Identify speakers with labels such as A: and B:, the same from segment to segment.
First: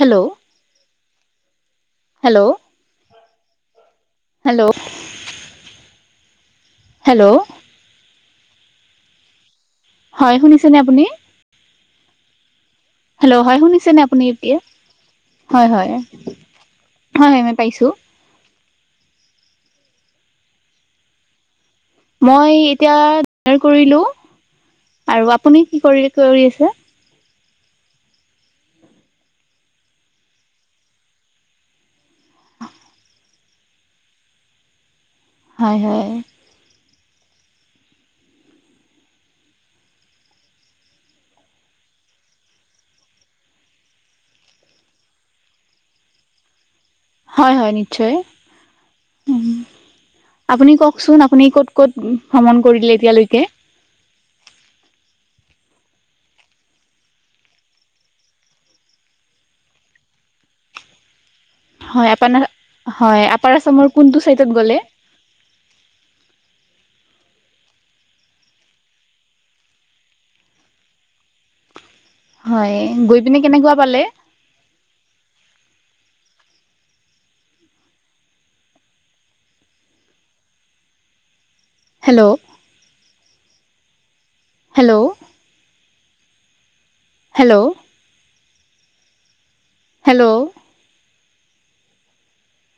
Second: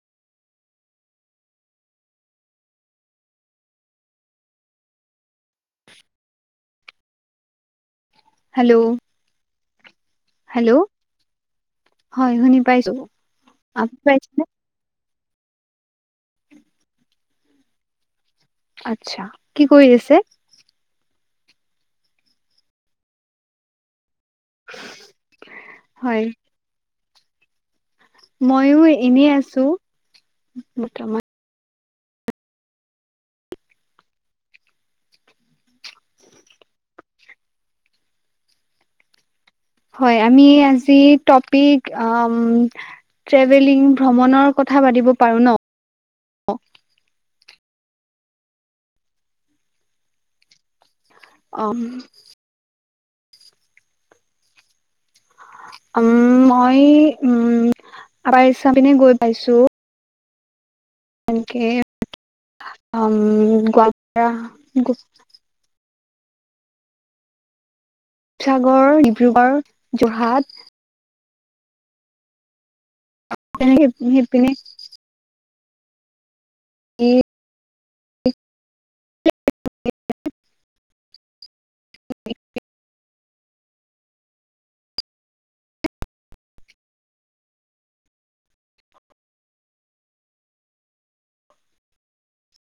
A: Hello hello hello. Hello
B: hello
A: হয়
B: hello
A: শুনিছেনে আপুনি?
B: হয় শুনি পাইছোঁ।
A: হেল্ল' হয় শুনিছে‌ আপোনি এতিয়া, হয় হয় হয়, হয় মই পাইছোঁ।
B: আচ্ছা, কি কৰি আছে?
A: মই এতিয়া ডাৰ কৰিলোঁ আৰু আপুনি কি কৰি
B: হয়
A: কৰি আছে?
B: মইও এনেই আছোঁ বৰ্তমান।
A: হয় হয়।
B: হয় আমি আজি টপিক আ ট্ৰেভেলিং ভ্ৰমণৰ কথা পাতিব পাৰোঁ ন।
A: হয় হয় নিশ্চয়, উম! আপুনি কচোন আ আপুনি
B: অ
A: ক'ত ক'ত ভ্ৰমণ কৰিলে এতিয়ালৈকে?
B: উম মই উম আপাৰ আছাম পিনে গৈ পাইছোঁ। তাকে।
A: হয় আপ হয় আপাৰ আছামৰ কোনটো
B: গোৱালপাৰা
A: চাইডত গ'লে।
B: শিৱসাগৰ, ডিব্ৰুগড়, যোৰহাট।
A: হয় গৈ পিনে কেনেকুৱা
B: তেনেকে
A: পালে
B: সেইপিনে কি?
A: Hello hello hello hello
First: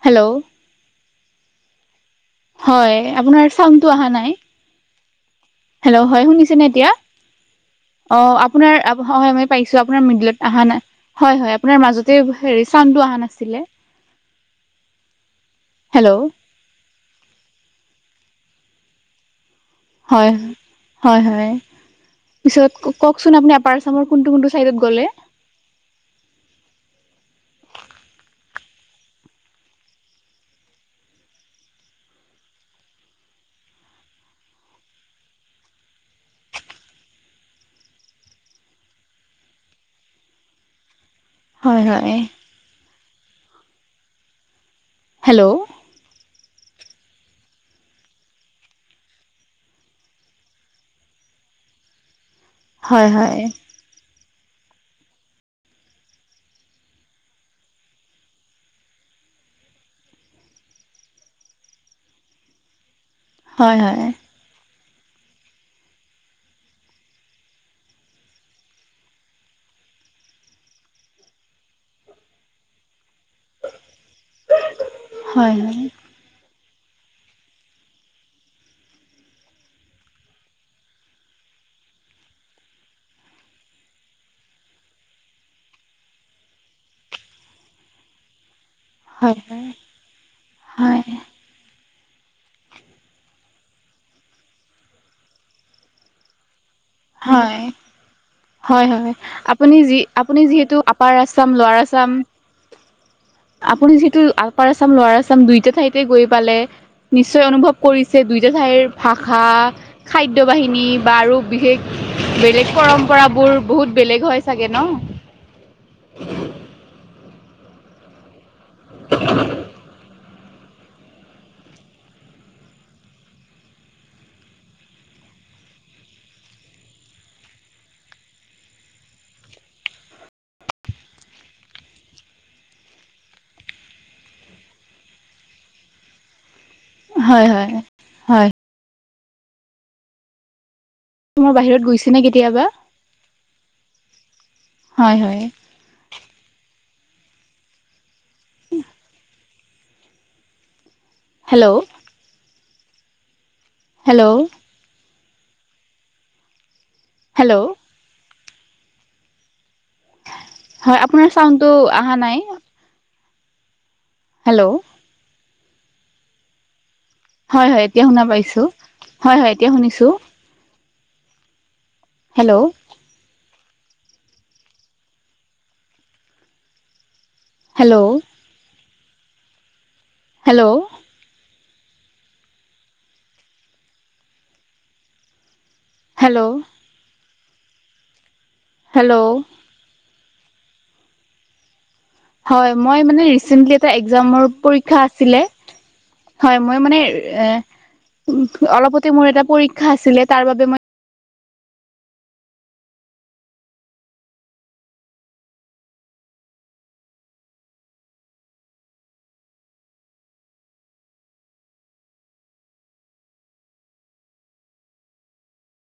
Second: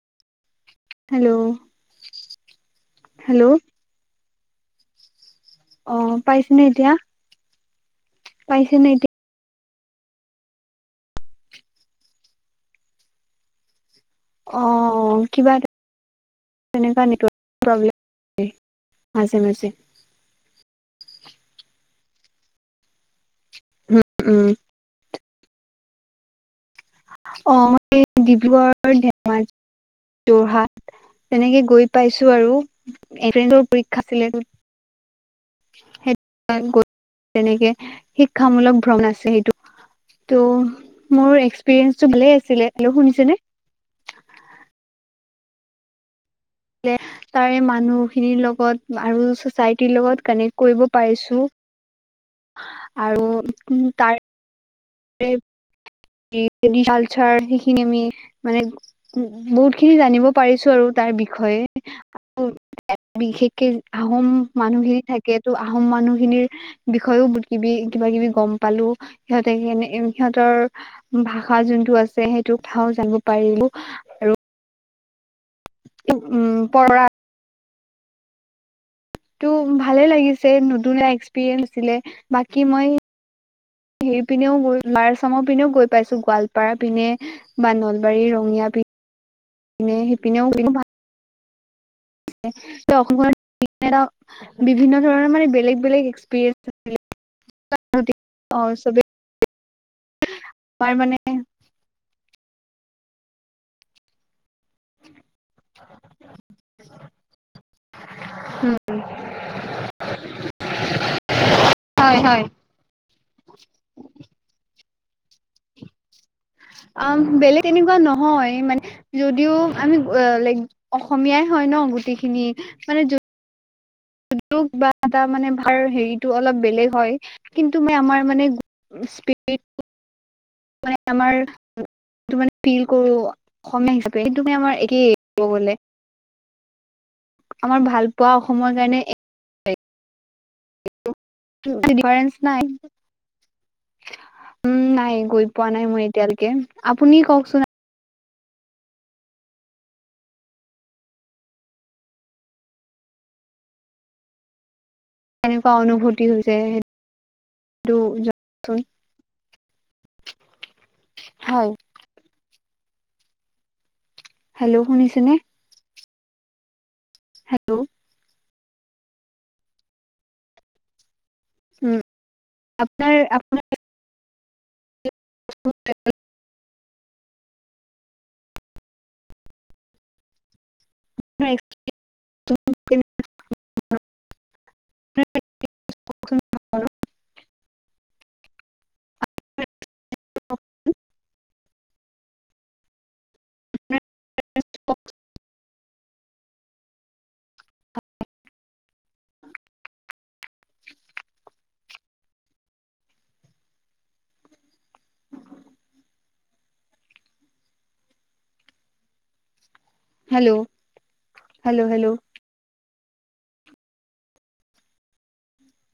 A: hello
B: hello
A: হয় আপোনাৰ
B: হেল্ল'
A: চাউণ্ডটো অহা নাই
B: অ
A: হেল্ল' হয় শুনিছে
B: পাইছেনে
A: ন এতিয়া অ
B: পাইছেনে
A: আপোনাৰ পাইছো আপোনাৰ মিডিলত অহা নাই হয় হয় আপোনাৰ মাজতে হেৰি চাউণ্ডটো অহা নাছিলে
B: অ কিবা এটা
A: হেল্ল'
B: তেনেকুৱা নেটৱৰ্ক প্ৰব্লেম হয় মাজে মাজে
A: হয় হয় হয় পিছত কওকচোন আপুনি আপাৰ
B: উম,
A: আসামৰ কোনটো
B: উম,
A: কোনটো চাইত গ'লে
B: অ ম‌ই ডিব্ৰুগড় ধেমাজি যোৰহাট তেনেকে গৈ পাইছো আৰু পৰীক্ষাছিলে সেইটো তেনেকে শিক্ষামূলক ভ্ৰমণ আছিল সেইটো ত মোৰ
A: হয়
B: এক্সপিৰিয়েঞ্চটো
A: হয়
B: ভাল আছিল শুনিছে নে
A: হেল্ল'
B: তাৰে মানুহ খিনিৰ লগত আৰু ছচাইটিৰ লগত কানেক্ট কৰিব পাৰিছো
A: হয়
B: আৰু
A: হয়
B: উম, তাৰে কালচাৰ সেইখিনি আমি মানে উ বহুত খিনি জানিব পাৰিছো আৰু তাৰ বিষয়ে বিশেষকে
A: হয় হয়
B: আহোম মানুহখিনি থাকে টো আহোম মানুহখিনিৰ বিষয়েও বহুত কিবি কিবা কিবি গম পালো সিহঁতে কেনে সিহঁতৰ ভাষা যোনটো আছে সেইটো কথাও জানিব পাৰিলো
A: হয়, হয়
B: পৰকা টো ভালে লাগিছে নতুন এক্সপিৰিয়েঞ্চ আছিলে বাকী মই সেই পিনেও গৈ ল'ৱাৰ আচামৰ পিনেও গৈ পাইছো গোৱালপাৰা পিনে বা নলবাৰী ৰঙিয়া পি
A: হয়
B: পিনে সেইপিনেও
A: হয়
B: অসম বিভিন্ন ধৰণৰ মানে বেলেগ বেলেগ এক্সপিৰিয়েঞ্চ
A: হয়
B: অ
A: হয়
B: চবে
A: হয় আপুনি যি আপুনি যিহেতু
B: তোমাৰ
A: আপাৰ
B: মানে
A: আচাম লোৱাৰ আচাম আপুনি যিহেতু আপাৰ আছাম লৱাৰ আছাম দুইটা ঠাইতে গৈ পালে নিশ্চয় অনুভৱ কৰিছে দুইটা ঠাইৰ ভাষা খাদ্য বাহিনী বা আৰু বিশেষ
B: হয় হয়
A: বেলেগ পৰম্পৰাবোৰ বহুত বেলেগ হয়, চাগে ন
B: অ', বেলেগ তেনেকুৱা নহয় মানে যদিও আমি ল অসমীয়াই হয়, ন' গোটেইখিনি মানে বা এটা মানে হেৰিটো অলপ বেলেগ হয় কিন্তু মই আমাৰ মানে স্পিৰিট মানে আমাৰ সেইটো মানে ফিল কৰো অসমীয়া হিচাপে সেইটো আমাৰ একেই কব গলে
A: হয় হয়
B: আমাৰ ভাল পোৱা
A: হয়
B: অসমৰ কাৰণে এছ একো
A: তোমাৰ বাহিৰত গৈছে নে
B: ডিফাৰেঞ্চ
A: কেতিয়াবা
B: নাই উম,
A: হয়
B: নাই
A: হয়
B: গৈ পোৱা নাই মই এতিয়ালৈকে আপুনি কওকচোন
A: উ হেল্ল' হেল্ল
B: এনেকুৱা অনুভূতি হৈছে স
A: হেল্ল
B: সেইটো জনাব চুন
A: হয়, আপোনাৰ
B: হয়
A: চাউণ্ডটো অহা নাই
B: হেল্ল' শুনিছে নে?
A: হয়
B: হেল্ল'
A: হয় এতিয়া শুনা পাইছো। হয় হয় এতিয়া শুনিছো।
B: উম।
A: হেল্ল'!
B: আপোনাৰ আপোনাৰ [unintelligible]
A: হেল্ল'! হেল্ল'!
B: [unintelligible]
A: হেল্ল'! হেল্ল'!
B: [unintelligible]
A: হয়, মই মানে ৰিছেণ্টলি এটা এক্সামৰ পৰীক্ষা আছিলে। হয়, মই মানে এ অলপতে মোৰ এটা পৰীক্ষা আছিলে তাৰ বাবে মই
B: হেল্ল'! হেল্ল'! হেল্ল'!